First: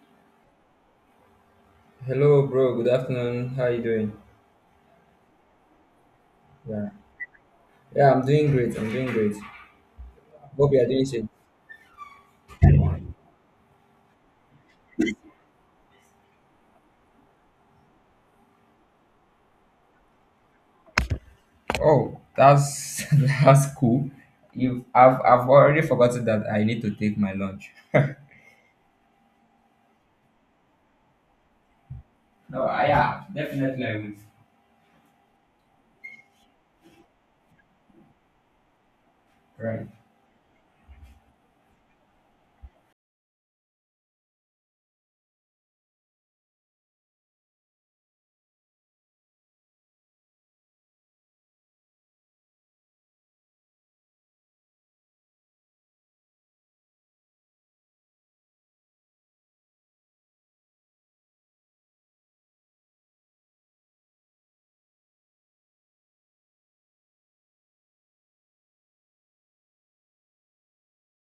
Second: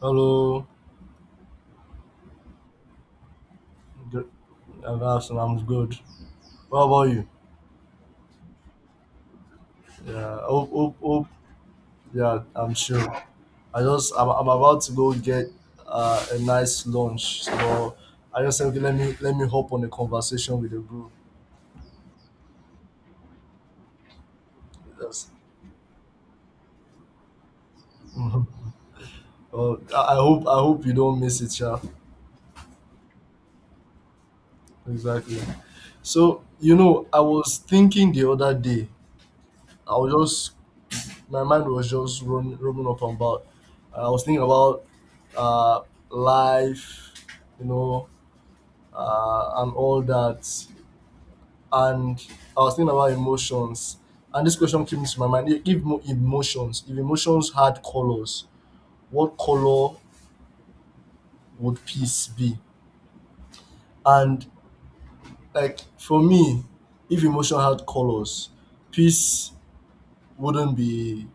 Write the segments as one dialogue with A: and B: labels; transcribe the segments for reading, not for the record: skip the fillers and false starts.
A: Hello,
B: Hello, bro. Good afternoon. How are you doing?
A: good, I'm good. What
B: Yeah,
A: about you?
B: yeah. I'm doing great. I'm doing great.
A: Yeah, hope,
B: Hope you are
A: hope,
B: doing
A: hope.
B: safe.
A: Yeah, I'm sure. I'm about to go get a nice lunch. So I just said, okay, let me hop on a conversation with the group.
B: Oh, that's that's cool. I've
A: Yes.
B: I've already forgotten that I need to take my lunch.
A: I hope you don't miss it, yeah.
B: No, yeah, definitely I will.
A: Exactly. So, I was thinking the other day.
B: Right.
A: I was just My mind was just roaming up and about. I was thinking about uh, life, you know, and all that. And I was thinking about emotions. And this question came to my mind: if emotions had colors, what color would peace be? And like for me, if emotion had colors, peace wouldn't be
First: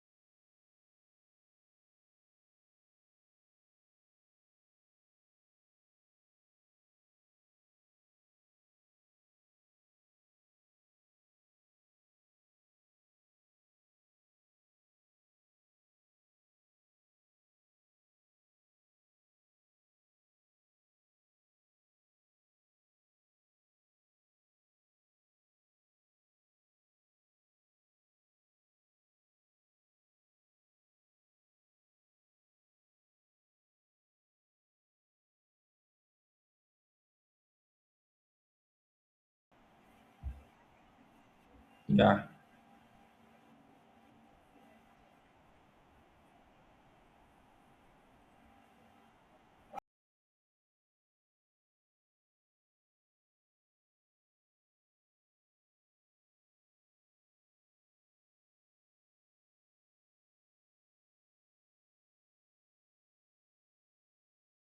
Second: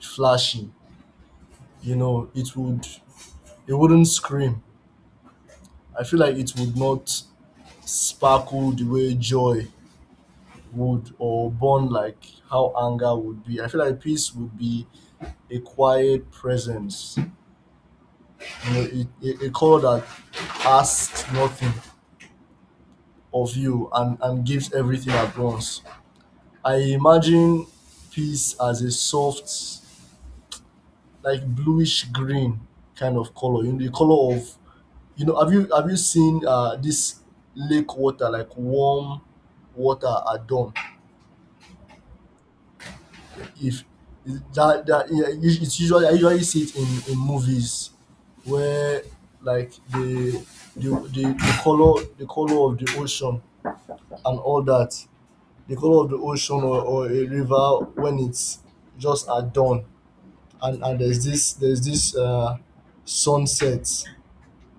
A: flashy. You know, it would, it wouldn't scream. I feel like it would not sparkle the way joy would or burn like how anger would be. I feel like peace would be a quiet presence, a call that asks nothing of you and gives everything at once. I imagine peace as a soft, like bluish green kind of color, the color of. Have you seen this lake water, like warm water at dawn?
B: Yeah.
A: If that that Yeah, us- it's usually I usually see it in movies, where like the color of the ocean and all that, the color of the ocean, or a river when it's just at dawn. And there's this sunset,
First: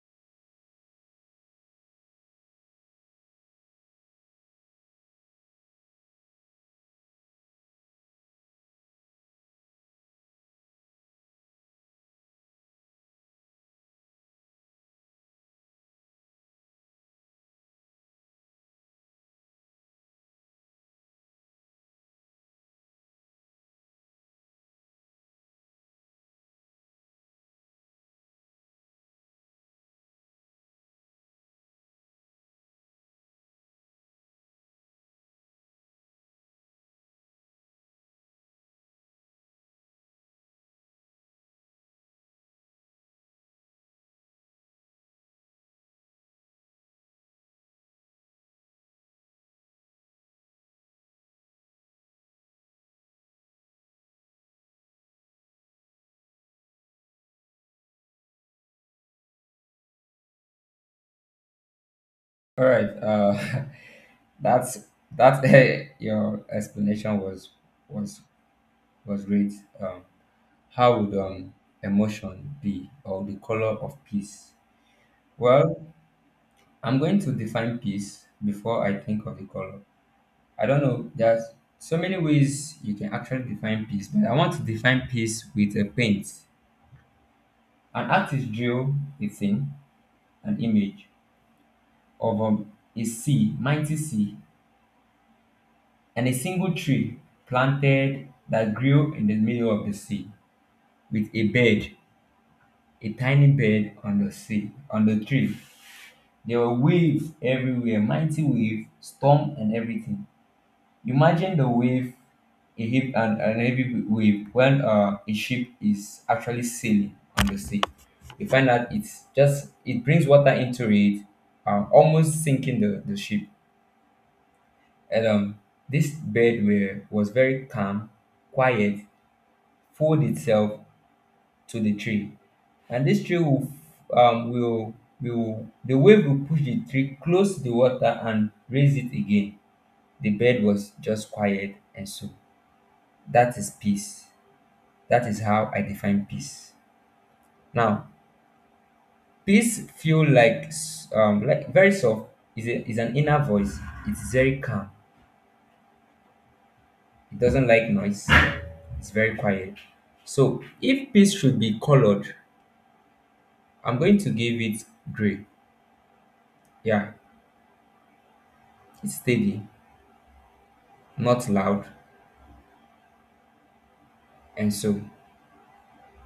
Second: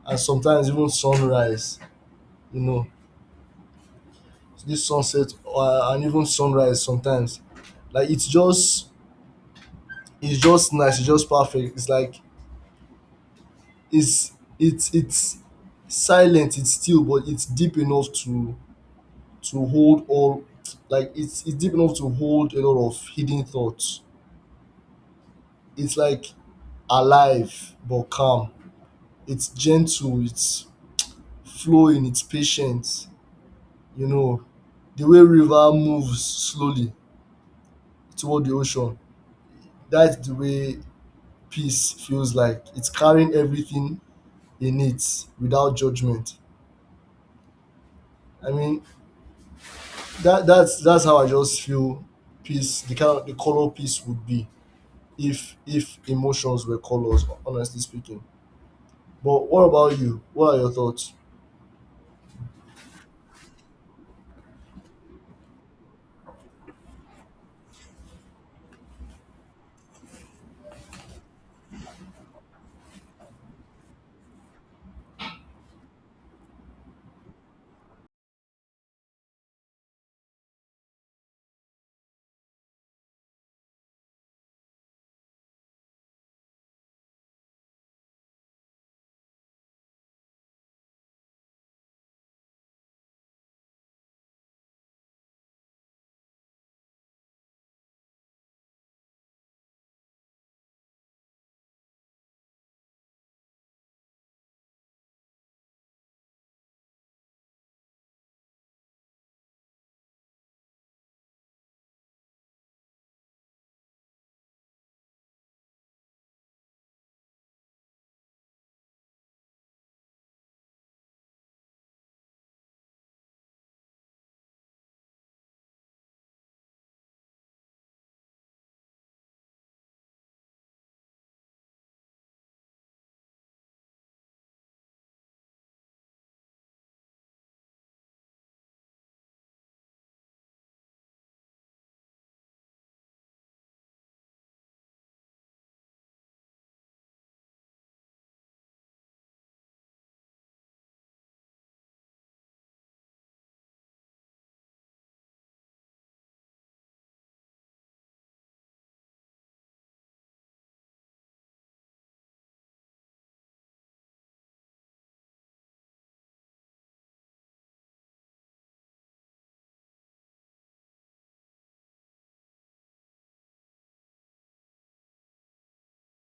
A: and sometimes even sunrise. You know, this sunset, and even sunrise sometimes, like it's just nice, it's just perfect, it's it's silent, it's still, but it's deep enough to hold all, like it's deep enough to hold a lot of hidden thoughts. It's like alive but calm, it's gentle, it's flowing, it's patient. You know, the way river moves slowly toward the ocean, that's the way peace feels, like it's carrying everything in it without judgment. I mean, that's how I just feel peace, the kind of the color peace would be if emotions were colors, honestly speaking. But what about you? What are your thoughts?
B: All right. That's that. Hey, your explanation was was great. Um, how would emotion be, or the color of peace? Well, I'm going to define peace before I think of the color. I don't know. There's so many ways you can actually define peace, but I want to define peace with a paint. An artist drew a thing, an image of a sea, mighty sea, and a single tree planted that grew in the middle of the sea with a bird, a tiny bird on the sea, on the tree. There were waves everywhere, mighty wave, storm and everything. Imagine the wave, a hip and an heavy wave when a ship is actually sailing on the sea. You find out it's just it brings water into it, almost sinking the ship. And this bird were, was very calm, quiet, fold itself to the tree, and this tree um, will will the wave will push the tree close to the water and raise it again. The bird was just quiet and so that is peace. That is how I define peace. Now, peace feel like like very soft. Is a, is an inner voice. It's very calm. It doesn't like noise. It's very quiet. So if peace should be colored, I'm going to give it gray. Yeah, it's steady, not loud, and so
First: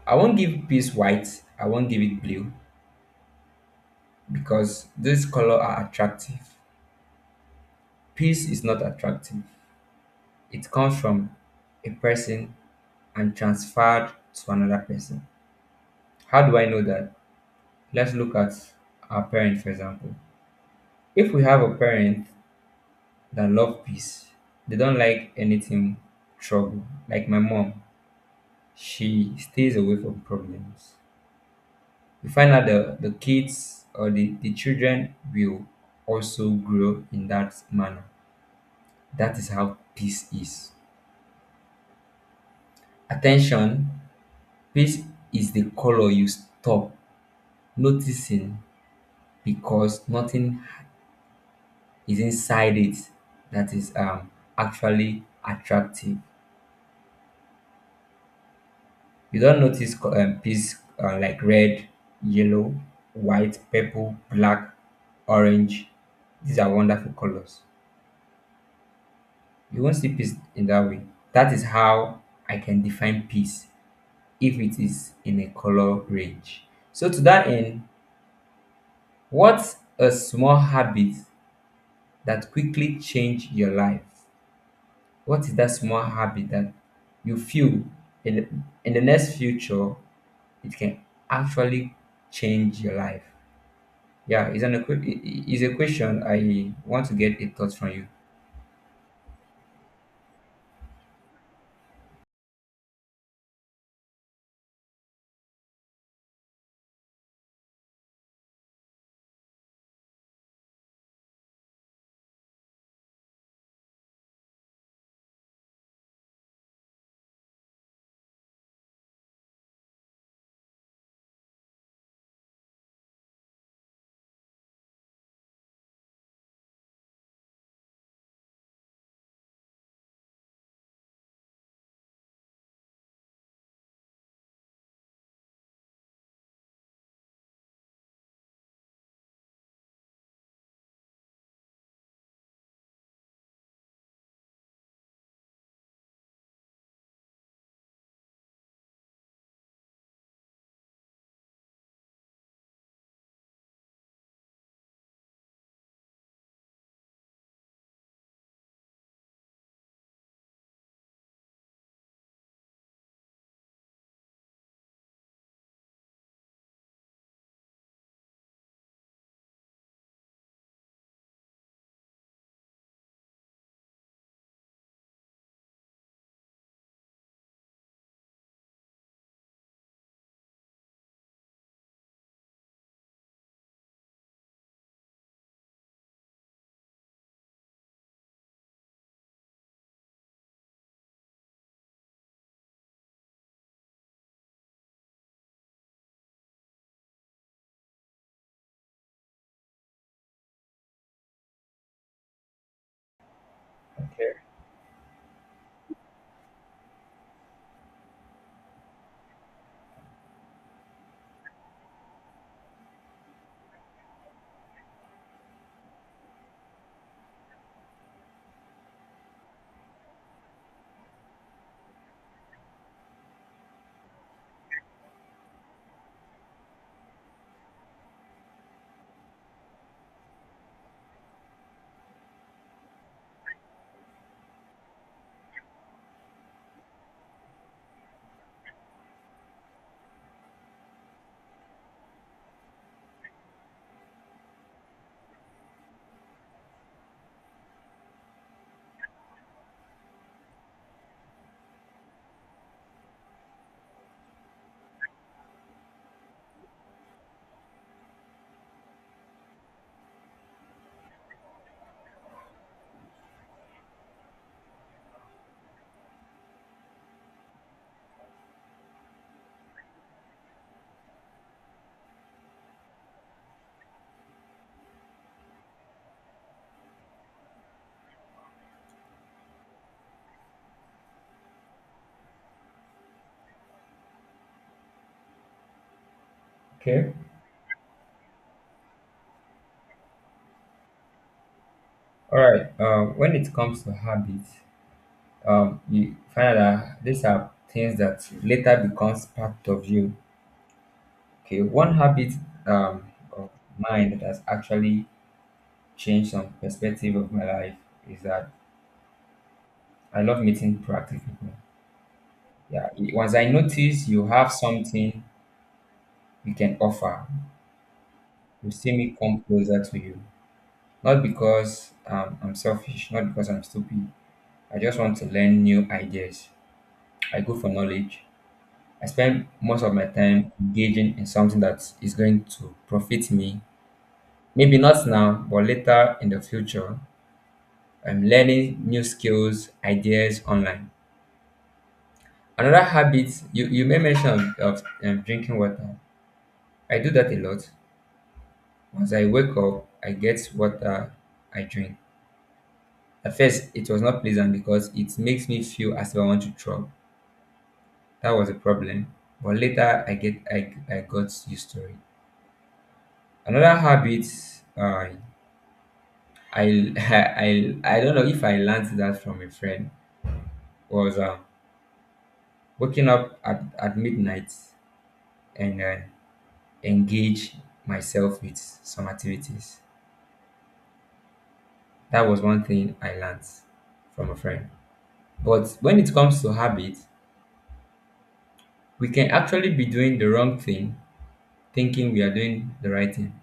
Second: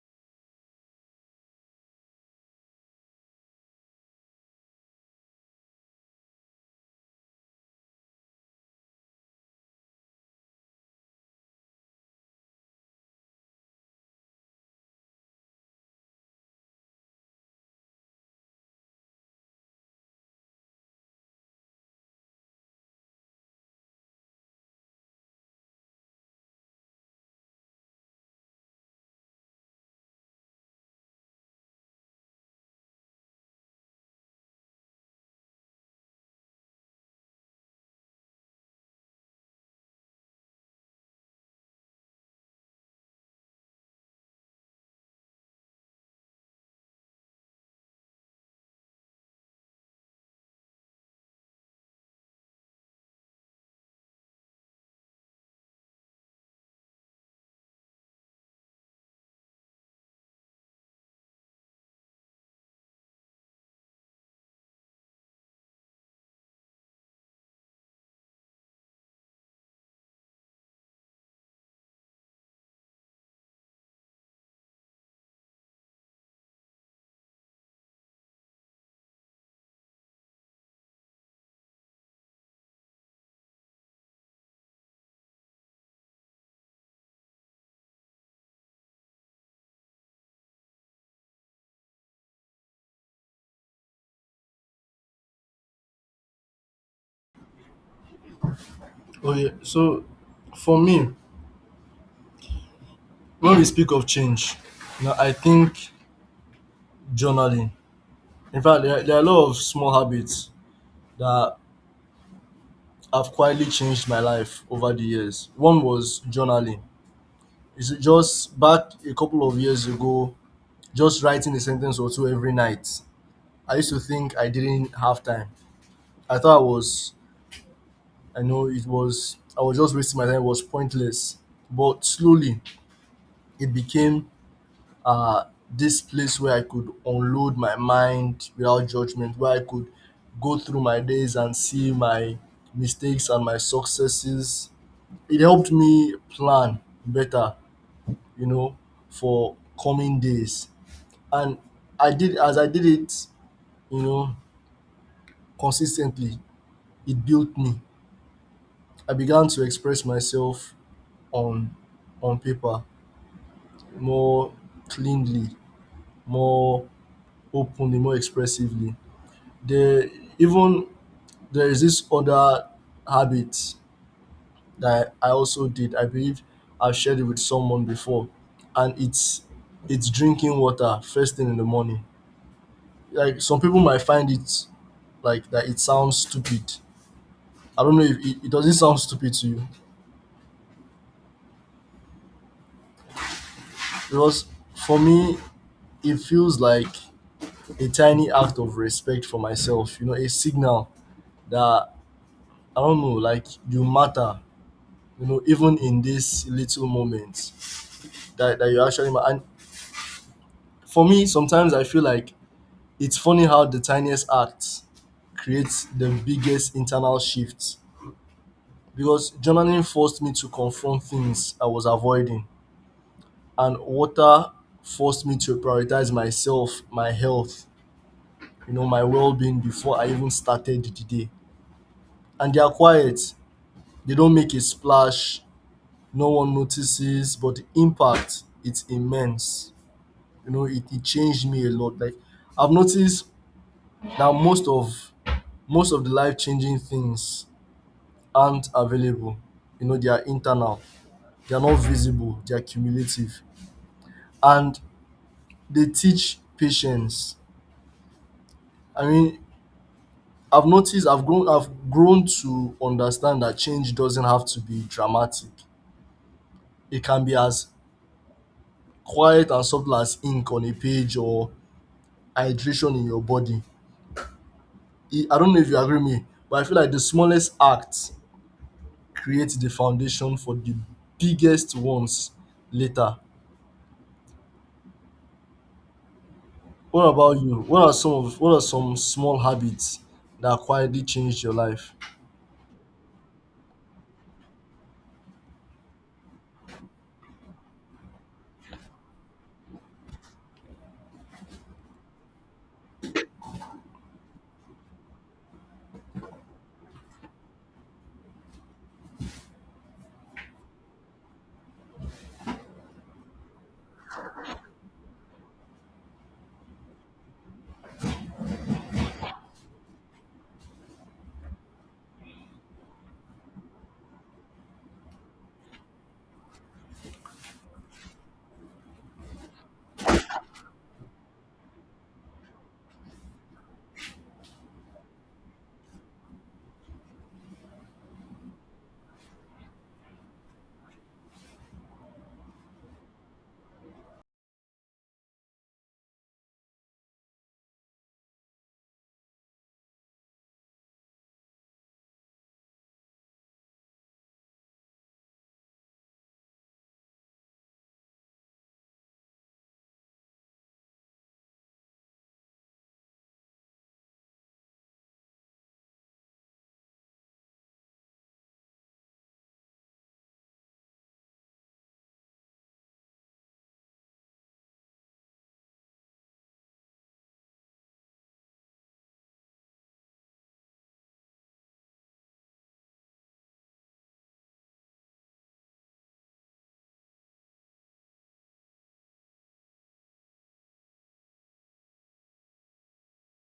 B: I won't give peace white. I won't give it blue because these color are attractive. Peace is not attractive. It comes from a person and transferred to another person. How do I know that? Let's look at our parent, for example. If we have a parent that love peace, they don't like anything trouble. Like my mom, she stays away from problems. We find out the kids or the children will also grow in that manner. That is how peace is. Attention, peace is the color you stop noticing because nothing is inside it that is actually attractive. You don't notice piece like red, yellow, white, purple, black, orange. These are wonderful colors. You won't see peace in that way. That is how I can define peace if it is in a color range. So, to that end, what's a small habit that quickly changed your life? What is that small habit that you feel in, the, in the next future it can actually change your life? Yeah, it's, an, equi- I- it's a question I want to get a thought from you.
A: Oh yeah. So for me, when we speak of change, now I think journaling. In fact, there are a lot of small habits that have quietly changed my life over the years. One was journaling. It's just back a couple of years ago, just writing a sentence or two every night. I used to think I didn't have time. I thought I was, I know it was, I was just wasting my time, it was pointless. But slowly, it became this place where I could unload my mind without judgment, where I could go through my days and see my mistakes and my successes. It helped me plan better, you know, for coming days. And as I did it, you know, consistently, it built me. I began to express myself on on paper more cleanly, more openly, more expressively. There even there is this other habit that I also did. I believe I've shared it with someone before, and it's drinking water first thing in the morning. Like some people might find it, like, that it sounds stupid. I don't know if it doesn't sound stupid to you, because for me it feels like a tiny act of respect for myself, you know, a signal that, I don't know, like you
B: Okay.
A: matter, you know, even in this little moment that you actually matter. And for me, sometimes I feel like it's funny how the tiniest act creates the biggest internal shift, because journaling forced me to confront things I was avoiding, and water forced me to prioritize myself, my health, my well being before I even started the day. And they are quiet. They don't make a splash, no one notices, but the impact, it's immense. It changed me a lot. Like I've noticed that most of the life changing things aren't available. They are internal, they are not visible, they are cumulative. And they teach patience. I mean, I've grown to understand that change doesn't have to be dramatic. It can be as quiet and subtle as ink on a page or hydration in your body. I don't know if you agree with me, but I feel like the smallest act creates the foundation for the biggest ones later. What
B: Okay.
A: about you? What are some small habits that quietly changed your life?
B: All right. When it comes to habits, you find that these are things that later becomes part of you. Okay. One habit um, of mine that has actually changed some perspective of my life is that I love meeting proactive people. Yeah, once I notice you have something you can offer, you see me come closer to you. Not because I'm selfish, not because I'm stupid. I just want to learn new ideas. I go for knowledge. I spend most of my time engaging in something that is going to profit me. Maybe not now, but later in the future. I'm learning new skills, ideas online. Another habit you, you may mention of, of drinking water. I do that a lot. Once I wake up, I get water I drink. At first, it was not pleasant because it makes me feel as if I want to throw up. That was a problem. But later, I got used to it. Another habit, uh, I, I don't know if I learned that from a friend was waking up at midnight and engage myself with some activities. That was one thing I learned from a friend. But when it comes to habit, we can actually be doing the wrong thing thinking we are doing the right thing,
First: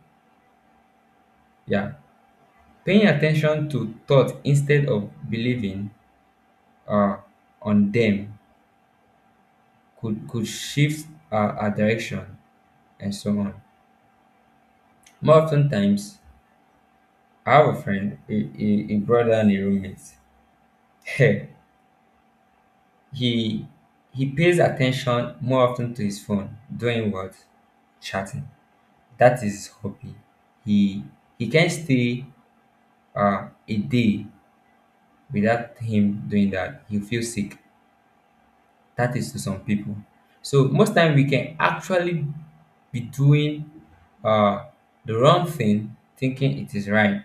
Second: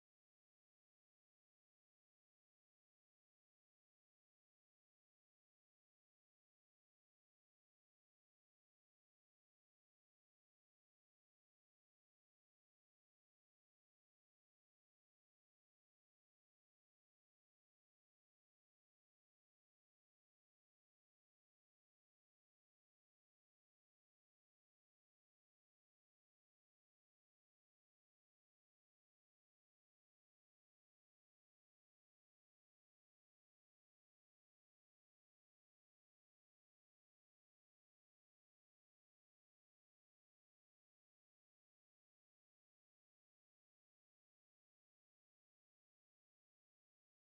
B: yeah, paying attention to thoughts instead of believing uh, on them could shift our direction and so on. More often times I have a friend, a brother and a roommate. he he pays attention more often to his phone doing what? Chatting. That is his hobby. he he can stay a day without him doing that, he'll feel sick. That is to some people. So most time we can actually be doing uh the wrong thing thinking it is right.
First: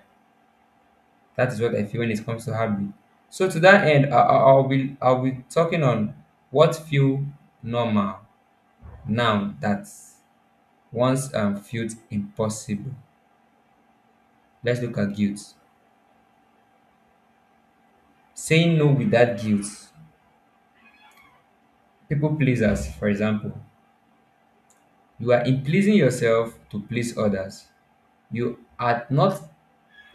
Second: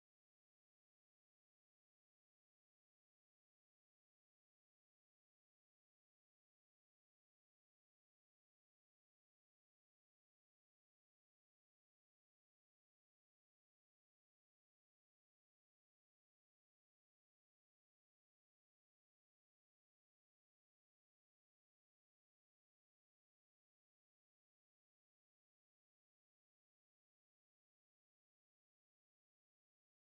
B: That is what I feel when it comes to habit. So to that end, I'll be talking on what feel normal now that once felt impossible. Let's look at guilt, saying no without guilt. People pleasers, for example, you are in pleasing yourself to please others. You are not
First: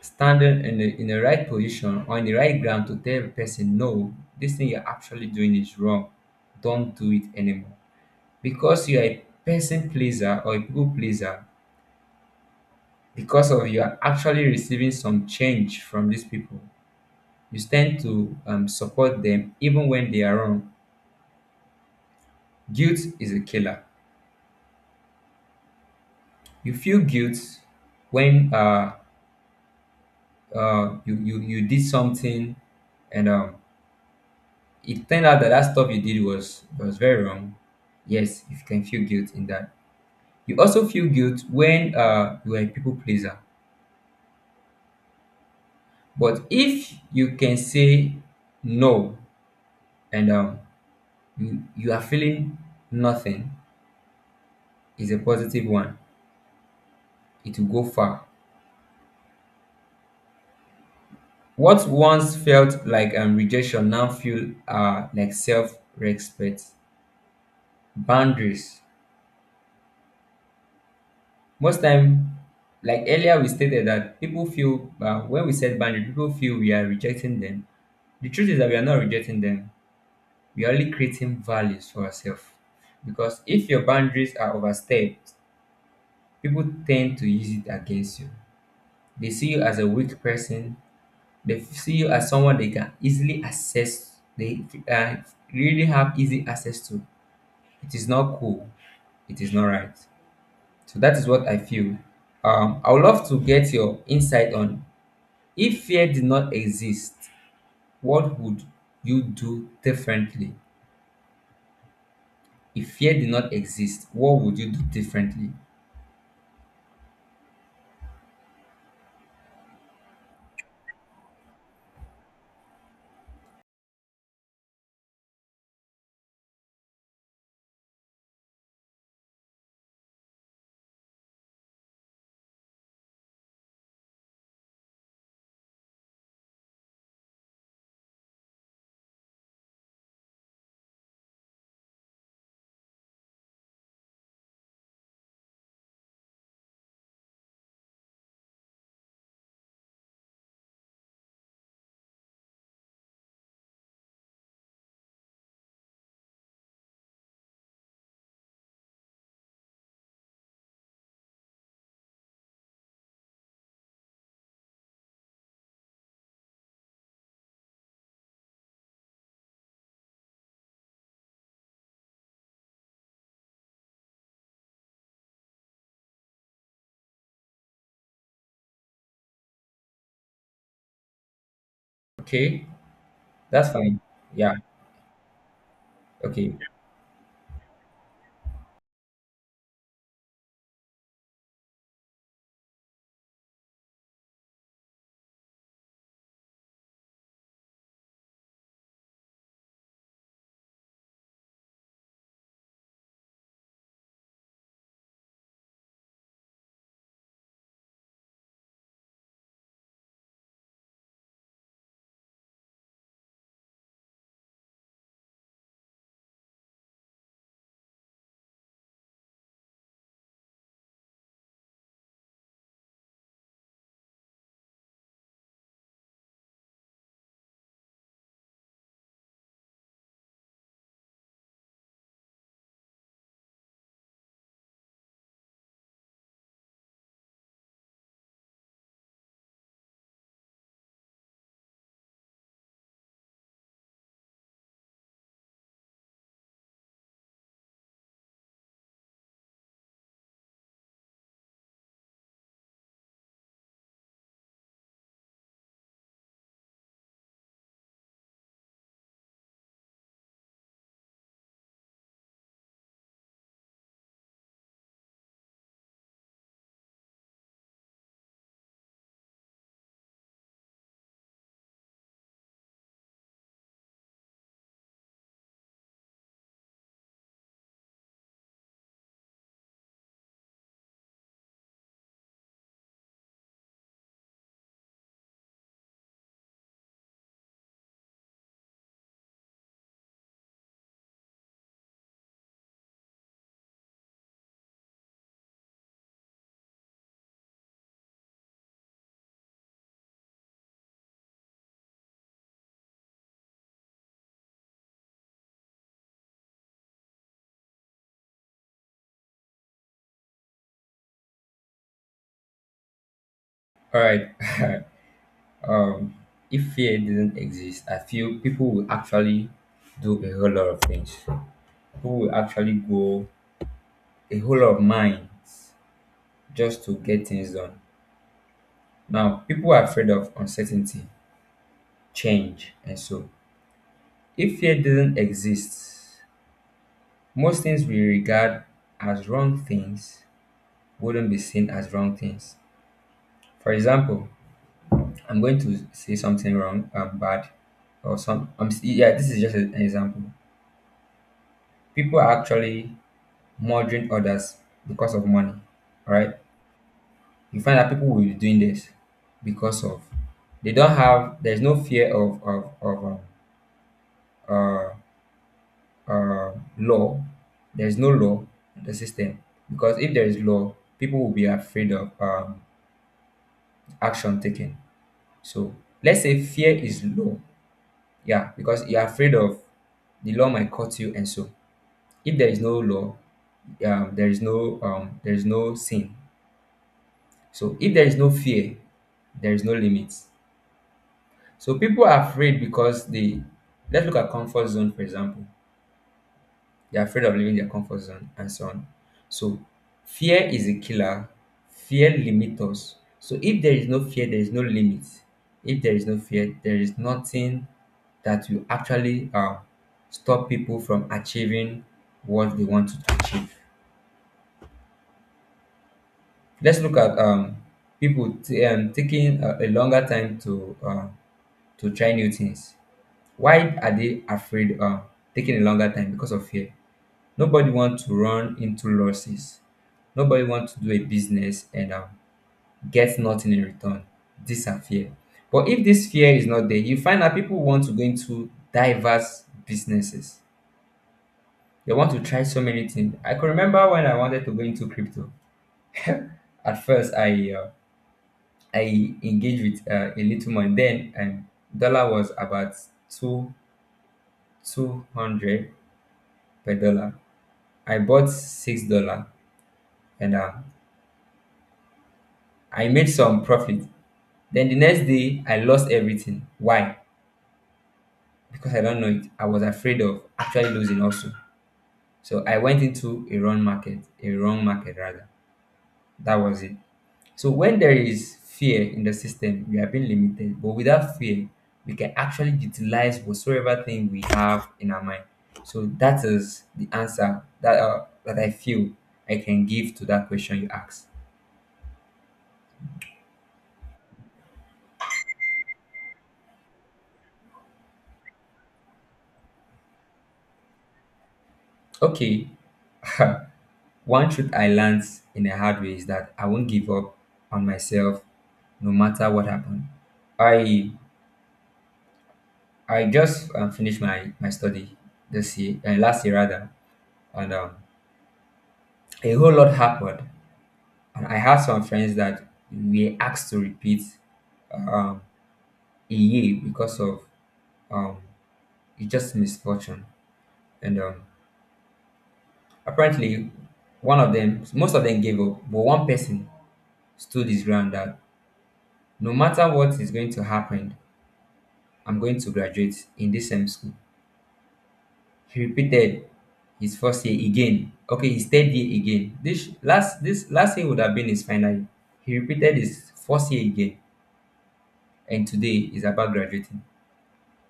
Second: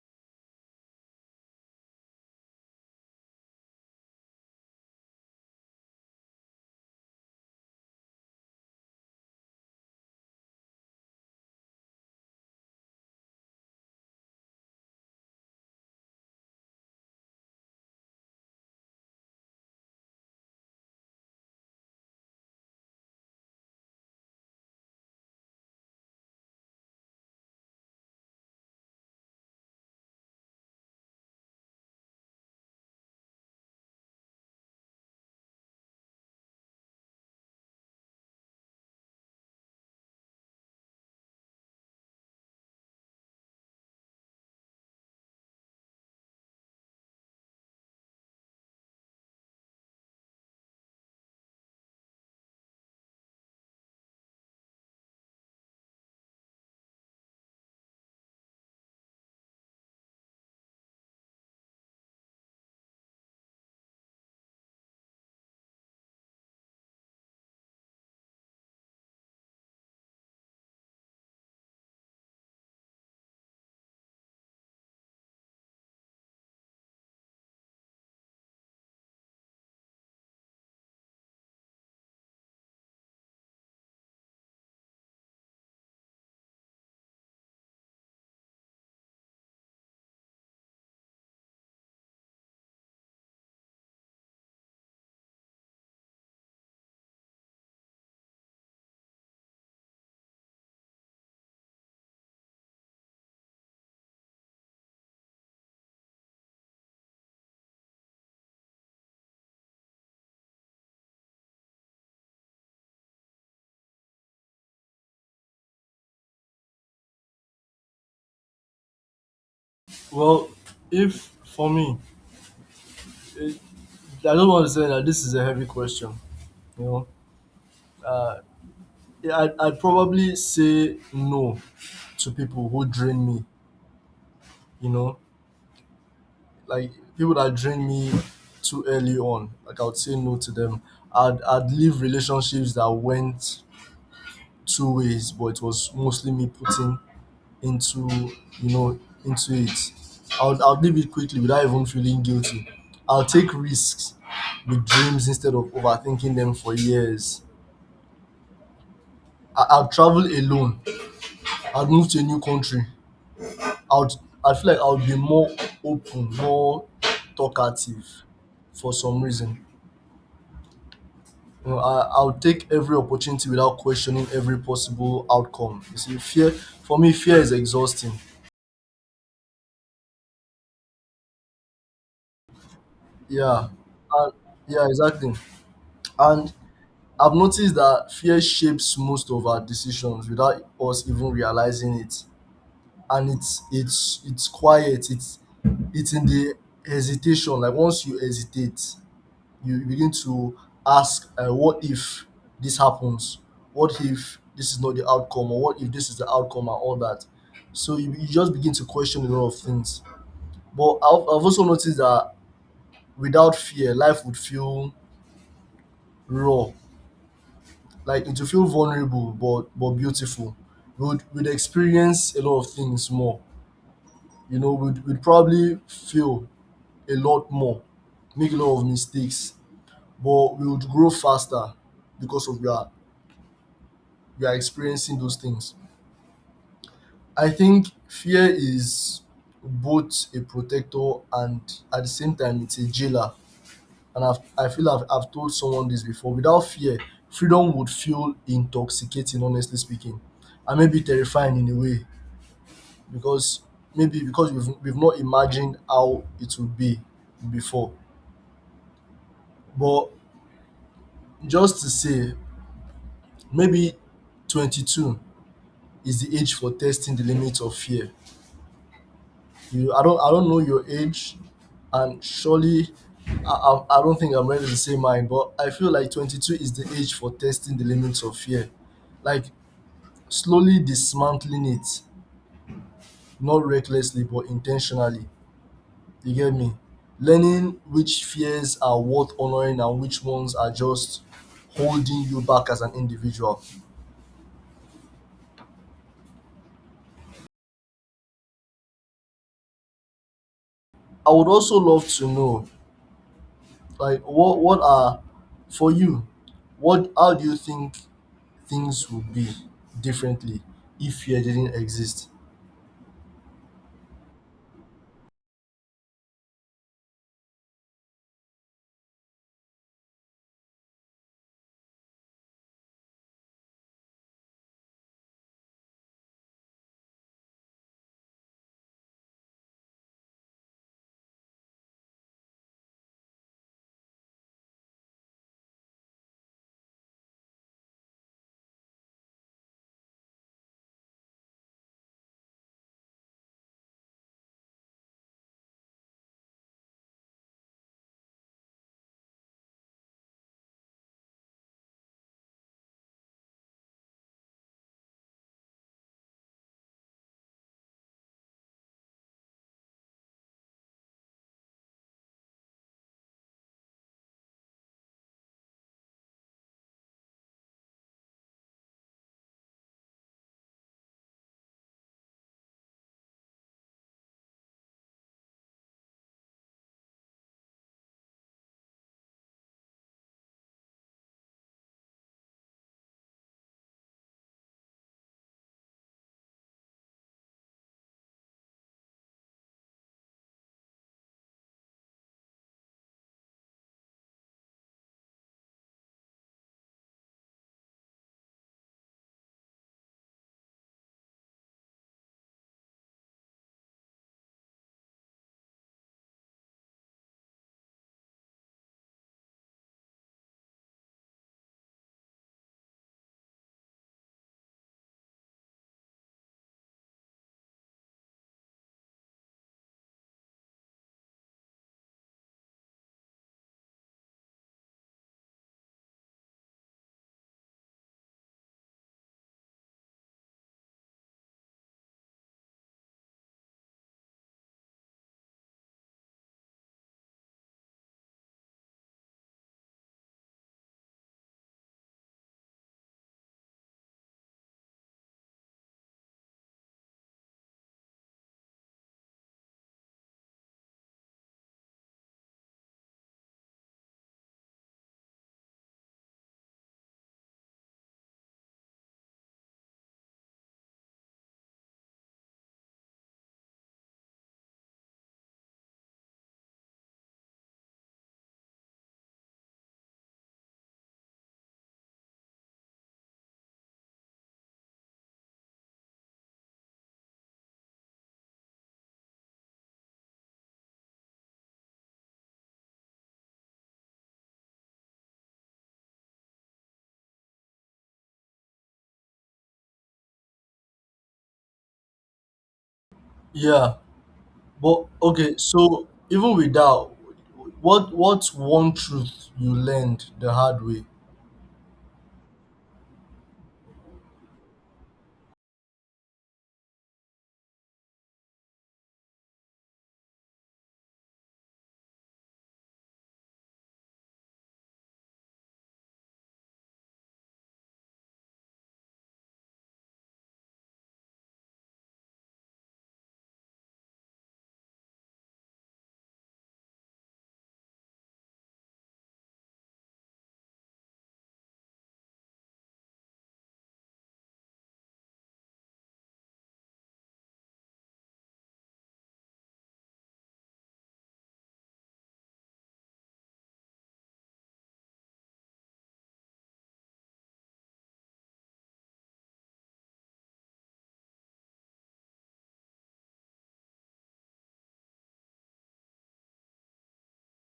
B: standing in in the right position or in the right ground to tell a person, no, this thing you're actually doing is wrong. Don't do it anymore. Because you are a person pleaser or a people pleaser, because of you are actually receiving some change from these people. You stand to support them even when they are wrong. Guilt is a killer. You feel guilt when you did something and it turned out that that stuff you did was very wrong. Yes, you can feel guilt in that. You also feel guilt when you are a people pleaser. But if you can say no and you are feeling nothing is a positive one, it will go far. What once felt like rejection now feel like self-respect, boundaries. Most time, like earlier we stated that people feel, when we set boundaries, people feel we are rejecting them. The truth is that we are not rejecting them. We are only creating values for ourselves. Because if your boundaries are overstepped, people tend to use it against you. They see you as a weak person. They see you as someone they can easily access. They uh, really have easy access to. It is not cool. It is not right. So that is what I feel. I would love to get your insight on: if fear did not exist, what would you do differently? If fear did not exist, what would you do differently?
A: Well, if for me, eh, I don't want to say that this is a heavy question. You know, Yeah, I'd probably say no to people who drain me. You know, like people that drain me too early on, like I would say no to them. I'd leave relationships that went two ways, but it was mostly me putting into you know into it. I would leave it quickly without even feeling guilty. I'll take risks with dreams instead of overthinking them for years. I'll travel alone. I would move to a new country. I'd I feel like I'll be more open, more talkative for some reason. I'll take every opportunity without questioning every possible outcome. You see, fear for me, fear is exhausting.
B: Okay,
A: Yeah,
B: that's fine.
A: and,
B: Yeah,
A: yeah, exactly. And
B: okay,
A: I've noticed that fear shapes most of our decisions without us even realizing it. And it's quiet. It's in the hesitation. Like once you hesitate, you begin to ask, what if this happens? What if this is not the outcome? Or what if this is the outcome and all that? So you just begin to question a lot of things. But I've also noticed that without fear, life would feel raw. Like it would feel vulnerable, but beautiful. We'd experience a lot of things more. We'd probably feel a lot more, make a lot of mistakes, but we would grow faster because of that you are experiencing those things. I think fear is both a protector and at the same time it's a jailer. And I've, I feel I've told someone this before. Without fear, freedom would feel intoxicating, honestly speaking, and maybe terrifying in a way, because maybe because we've not imagined how it would be before. But just to say, maybe 22 is the age for testing the limits of fear. You, I don't know your age, and surely, I don't think I'm ready to say mine. But I feel like 22 is the age for testing the limits of fear, like slowly dismantling it, not recklessly but intentionally. You get me? Learning which fears are worth honoring and which ones are just holding you back as an individual. I would also love to know, like, what are for you? What how do you think things would be differently if fear didn't exist?
B: all right. Um, if fear didn't exist, I feel people will actually do a whole lot of things. People will actually go a whole lot of minds just to get things done. Now, people are afraid of uncertainty, change, and so if fear didn't exist, most things we regard as wrong things wouldn't be seen as wrong things. For example, I'm going to say something wrong, bad or some. Yeah, this is just an example. People are actually murdering others because of money. All right, you find that people will be doing this because of they don't have. There's no fear of uh, uh, law. There's no law in the system, because if there is law, people will be afraid of action taken. So let's say fear is low. Yeah, because you're afraid of the law might cut you, and so if there is no law, there is no sin. So if there is no fear, there is no limits. So people are afraid because they, let's look at comfort zone for example. They're afraid of leaving their comfort zone and so on. So fear is a killer. Fear limits us. So if there is no fear, there is no limit. If there is no fear, there is nothing that will actually stop people from achieving what they want to achieve. Let's look at people taking a longer time to try new things. Why are they afraid taking a longer time? Because of fear. Nobody wants to run into losses. Nobody wants to do a business and get nothing in return. These are fear. But if this fear is not there, you find that people want to go into diverse businesses. They want to try so many things. I can remember when I wanted to go into crypto. At first, I engaged with a little money. Then dollar was about two two hundred per dollar. I bought $6 and I made some profit. Then the next day, I lost everything. Why? Because I don't know it. I was afraid of actually losing also. So I went into a wrong market rather. That was it. So when there is fear in the system, we are being limited. But without fear, we can actually utilize whatsoever thing we have in our mind. So that is the answer that that I feel I can give to that question you asked.
A: Yeah, but okay, so even with that, what's one truth you learned the hard way?
B: Okay. One truth I learned in a hard way is that I won't give up on myself no matter what happened. I I just finished my study this year, last year rather, and a whole lot happened. And I had some friends that we asked to repeat um, a year because of um, it's just misfortune. And apparently, most of them gave up, but one person stood his ground that no matter what is going to happen, I'm going to graduate in this same school. He repeated his first year again. Okay, his third year again. This last year would have been his final year. He repeated his first year again, and today is about graduating.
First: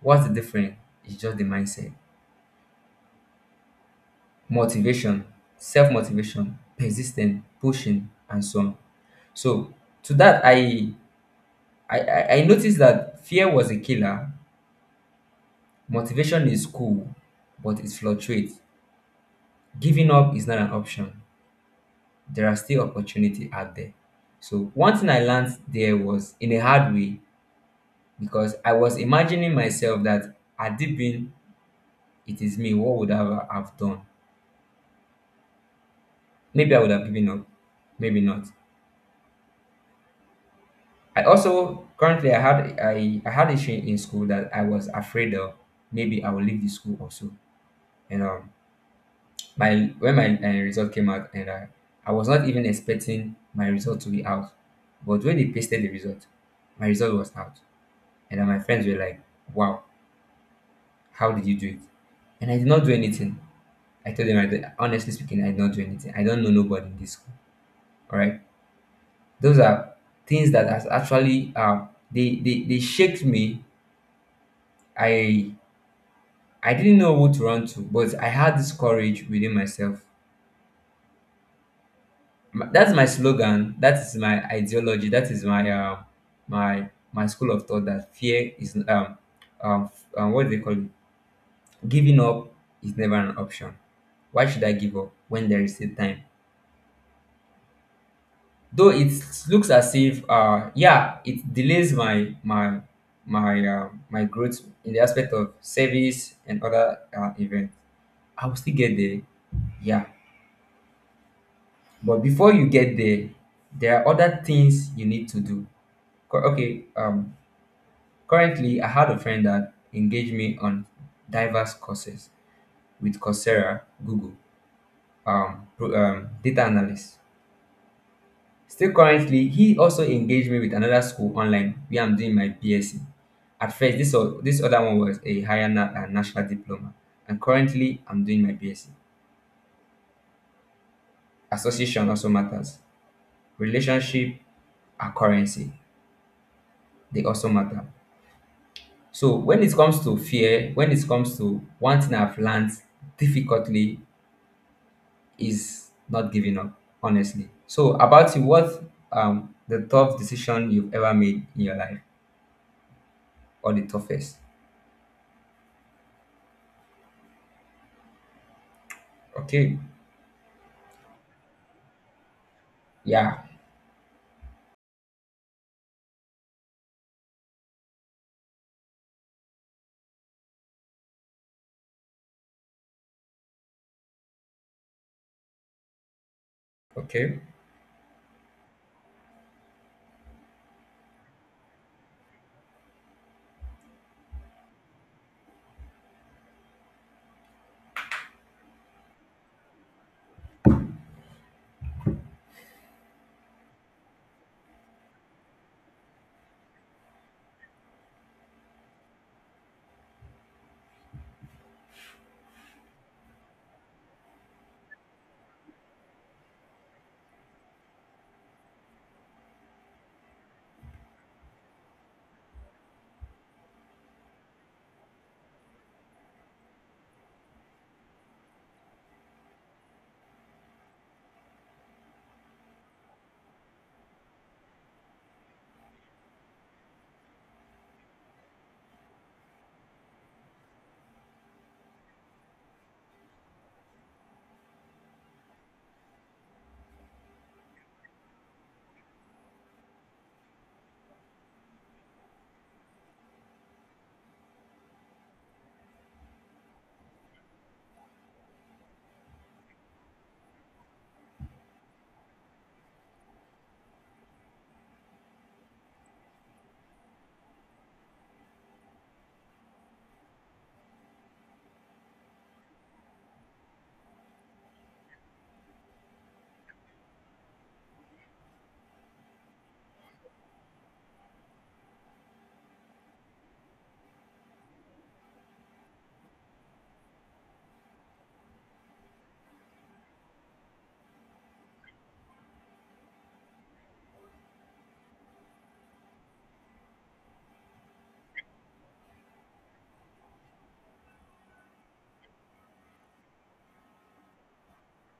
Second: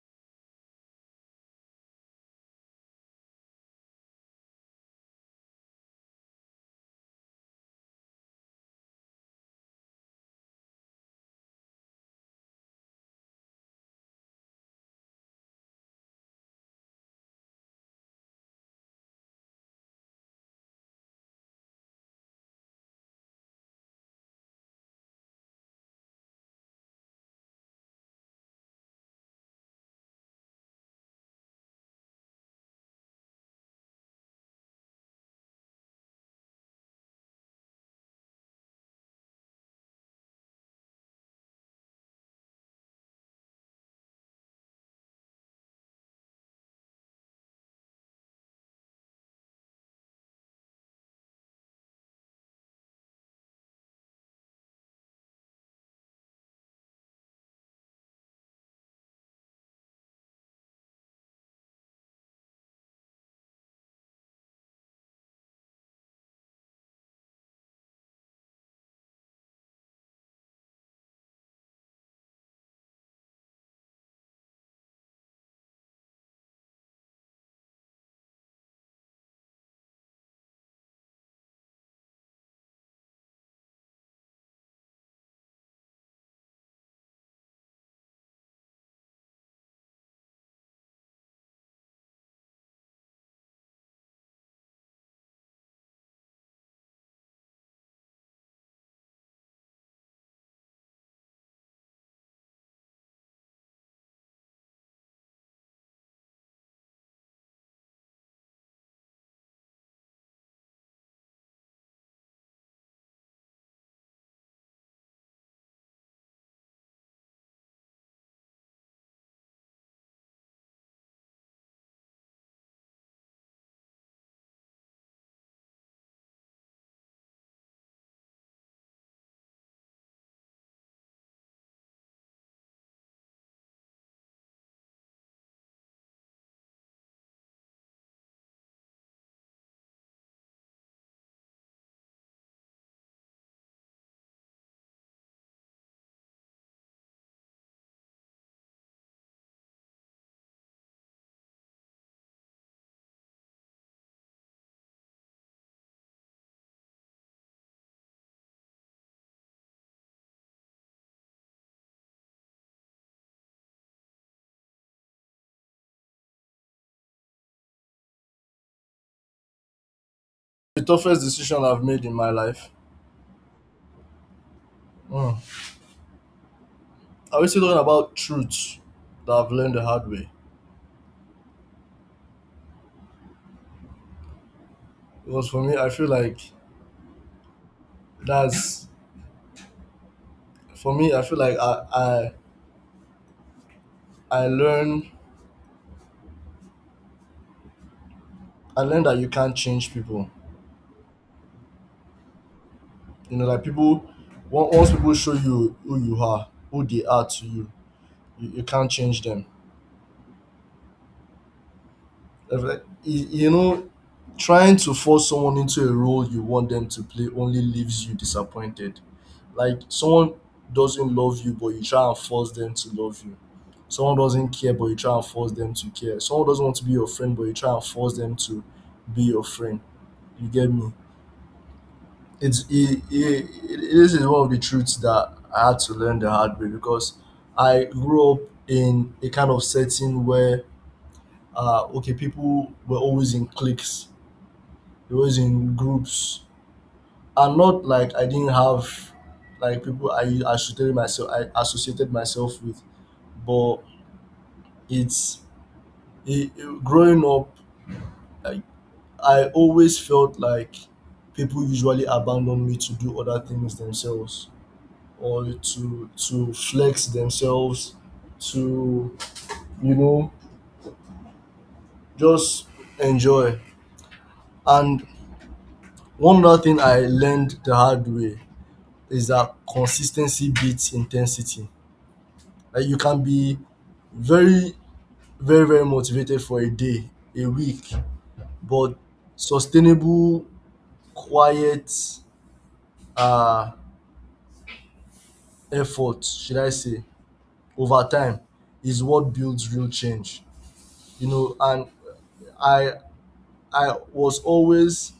B: What's the difference? It's just the mindset, motivation, self motivation, persistent, pushing, and so on. So to that, I noticed that fear was a killer. Motivation is cool, but it fluctuates. Giving up is not an option. There are still opportunity out there. So one thing I learned there was in a hard way because I was imagining myself that had it been it is me, what would I have done? Maybe I would have given up, maybe not. I also currently I had issue in school that I was afraid of. Maybe I will leave the school also. And my when my result came out, I was not even expecting my result to be out, but when they pasted the result, my result was out. And then my friends were like, wow, how did you do it? And I did not do anything. I told them, I did, honestly speaking, I did not do anything. I don't know nobody in this school. All right. Those are things that has actually, they shaked me. I, I didn't know what to run to, but I had this courage within myself. That's my slogan. That is my ideology. That is my, my school of thought that fear is, what do they call it? Giving up is never an option. Why should I give up when there is still time? Though it looks as if, yeah, it delays my growth in the aspect of service and other events. I will still get there, yeah. But before you get there, there are other things you need to do. Okay, currently I had a friend that engaged me on diverse courses with Coursera, Google, data analyst. Still currently, he also engaged me with another school online where I'm doing my BSc. At first, this other one was a higher national diploma, and currently, I'm doing my BSc. Association also matters. Relationship are currency, they also matter. So, when it comes to fear, when it comes to one thing I've learned difficultly is not giving up, honestly. So, about you, what the tough decision you've ever made in your life, or the toughest? Okay,
A: The toughest decision I've made in my life.
B: yeah.
A: Mm. Are we still talking about truths that I've learned the hard way? Because for me, I feel like
B: Okay.
A: that's for me. I feel like I learn I learned that you can't change people. Like people, once people show you who they are to you, you can't change them. If, like, trying to force someone into a role you want them to play only leaves you disappointed. Like someone doesn't love you, but you try and force them to love you. Someone doesn't care, but you try and force them to care. Someone doesn't want to be your friend, but you try and force them to be your friend. You get me? It's it, it, it, this is one of the truths that I had to learn the hard way, because I grew up in a kind of setting where okay, people were always in cliques, they were always in groups. And not like I didn't have, like, people I associated myself with. But it's growing up, I, I always felt like people usually abandon me to do other things themselves, or to flex themselves to you know just enjoy. And one other thing I learned the hard way is that consistency beats intensity. Like you can be very, very, very motivated for a day, a week, but sustainable, quiet uh, effort, should I say, over time is what builds real change. You know, and I I was always,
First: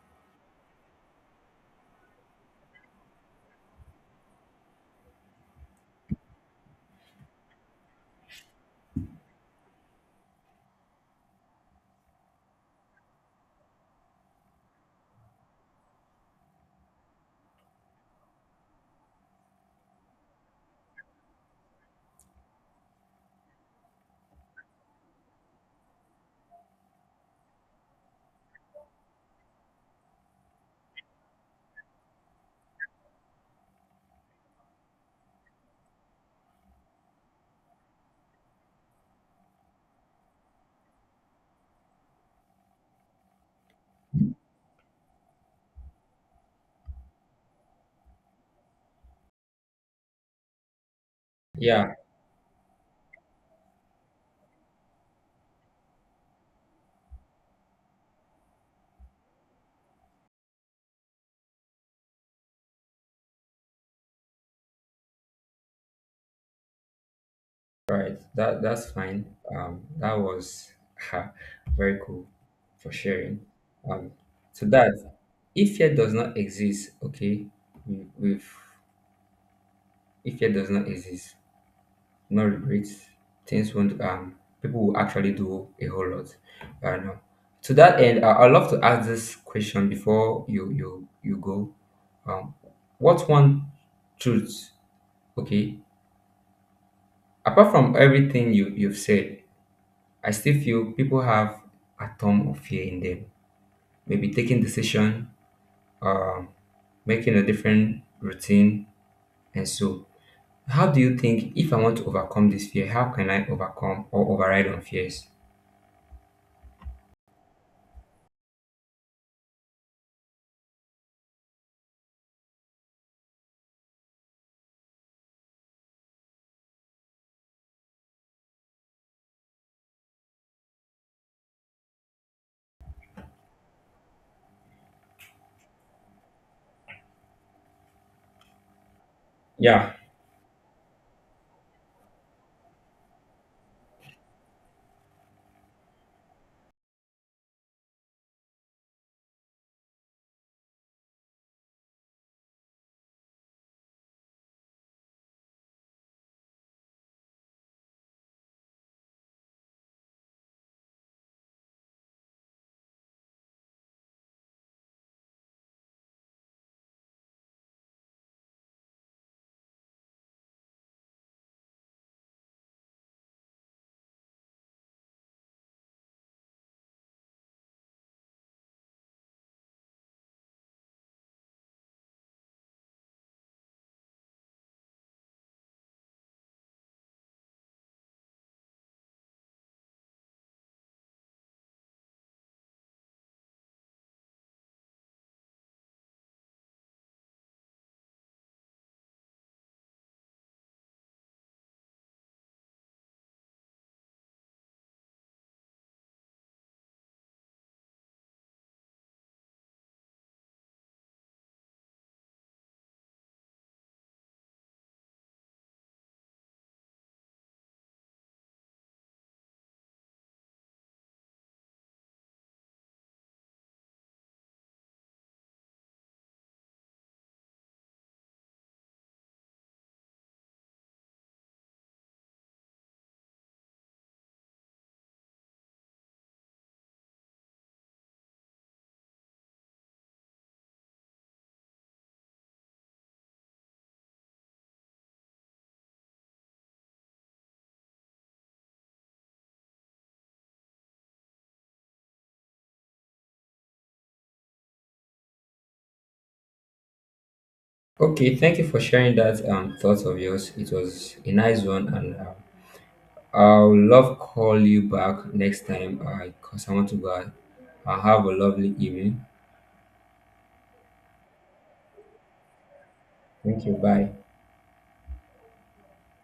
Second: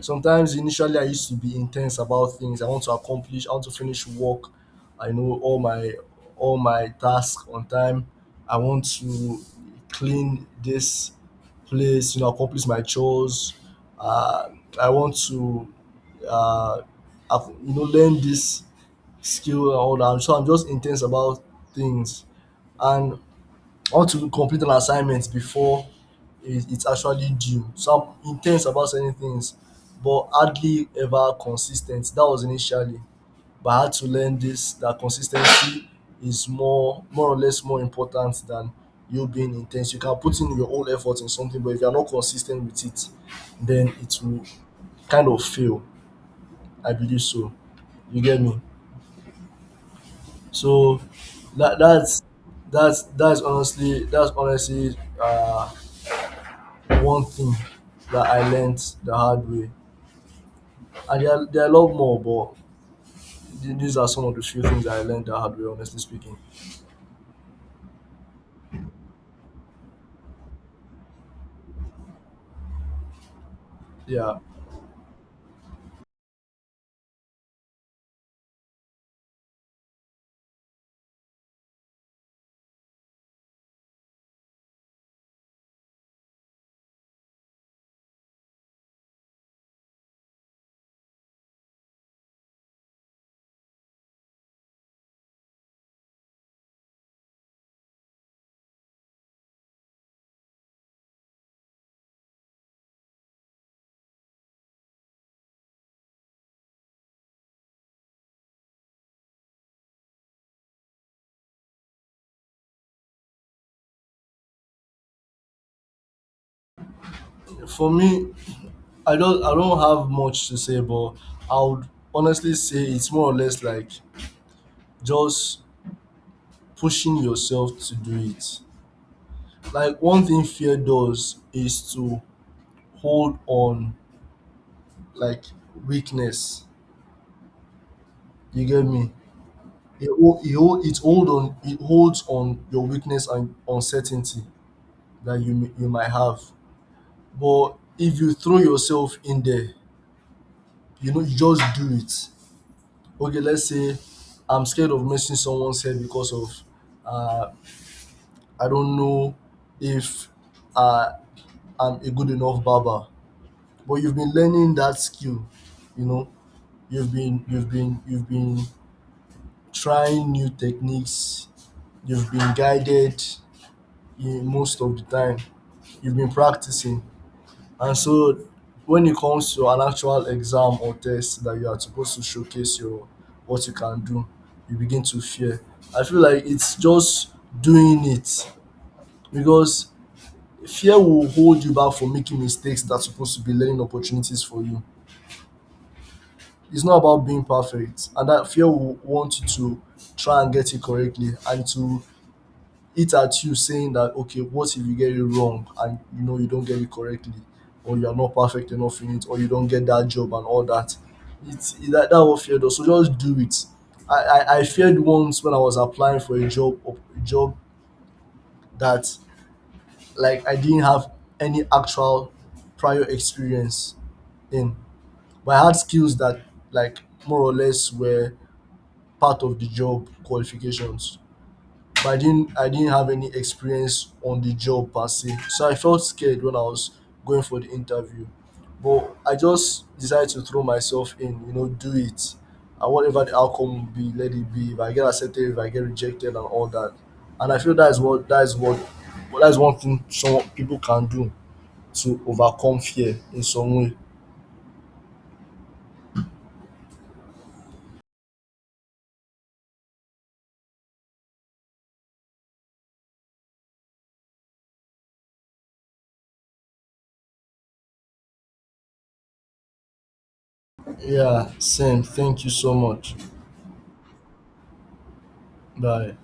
A: sometimes, initially, I used to be intense about things. I want to accomplish, I want to finish work. I know all my tasks on time. I want to clean this place, accomplish my chores. Uh, I want to, uh, learn this skill and all that. So I'm just intense about things, and I want to complete an assignment before it's actually due. So I'm intense about certain things, but hardly ever consistent. That was initially, but I had to learn this, that consistency is more, more or less, more important than you being intense. You can put in your whole effort in something, but if you're not consistent with it, then it will kind of fail. I believe so. You get me? So that
B: Yeah,
A: that's that's honestly one thing that I learned the hard way. And there are a lot more, but these are some of the few things that I learned the hard way, honestly speaking.
B: right. That that's fine. That was very cool for sharing. Um,
A: Yeah,
B: so that if fear does not exist, okay, we've if fear does not exist, no regrets, things won't people will actually do a whole lot. I know. To that end, I'd love to ask this question before you go. Um, what's one truth, okay, apart from everything you've said? I still feel people have atom of fear in them. Maybe taking decision, uh, making a different routine, and so. How do you think if I want to overcome this fear, how can I overcome or override on fears?
A: for me, I don't have much to say, but I would honestly say it's more or less like just pushing yourself to do it. Like one thing fear does is to hold on, like, weakness. You get me?
B: Yeah.
A: It holds on your weakness and uncertainty that you might have. But if you throw yourself in there, you just do it. Okay, let's say I'm scared of missing someone's head because of uh, I don't know if uh, I'm a good enough barber. But you've been learning that skill, you know. You've been trying new techniques. You've been guided in most of the time. You've been practicing. And so when it comes to an actual exam or test that you are supposed to showcase your what you can do, you begin to fear. I feel like it's just doing it, because fear will hold you back from making mistakes that's supposed to be learning opportunities for you. It's not about being perfect, and that fear will want you to try and get it correctly, and to it at you saying that, okay, what if you get it wrong and you know you don't get it correctly, or you're not perfect enough in it, or you don't get that job and all that. It's that, that was feared. Does so just do it. I feared once when I was applying for a job that like I didn't have any actual prior experience in, but I had skills that, like, more or less were part of the job qualifications, but I didn't have any experience on the job per se. So I felt scared when I was going for the interview. But I just decided to throw myself in, you know, do it. And whatever the outcome will be, let it be. If I get accepted, if I get rejected and all that. And I feel that is what well, that's one thing some people can do to overcome fear in some way.
B: Okay. Thank you for sharing that thoughts of yours. It was a nice one, and I'll love call you back next time. Cause I want to go. Out. Have a lovely evening.
A: Yeah, same. Thank you so much.
B: Thank you. Bye.
A: Bye.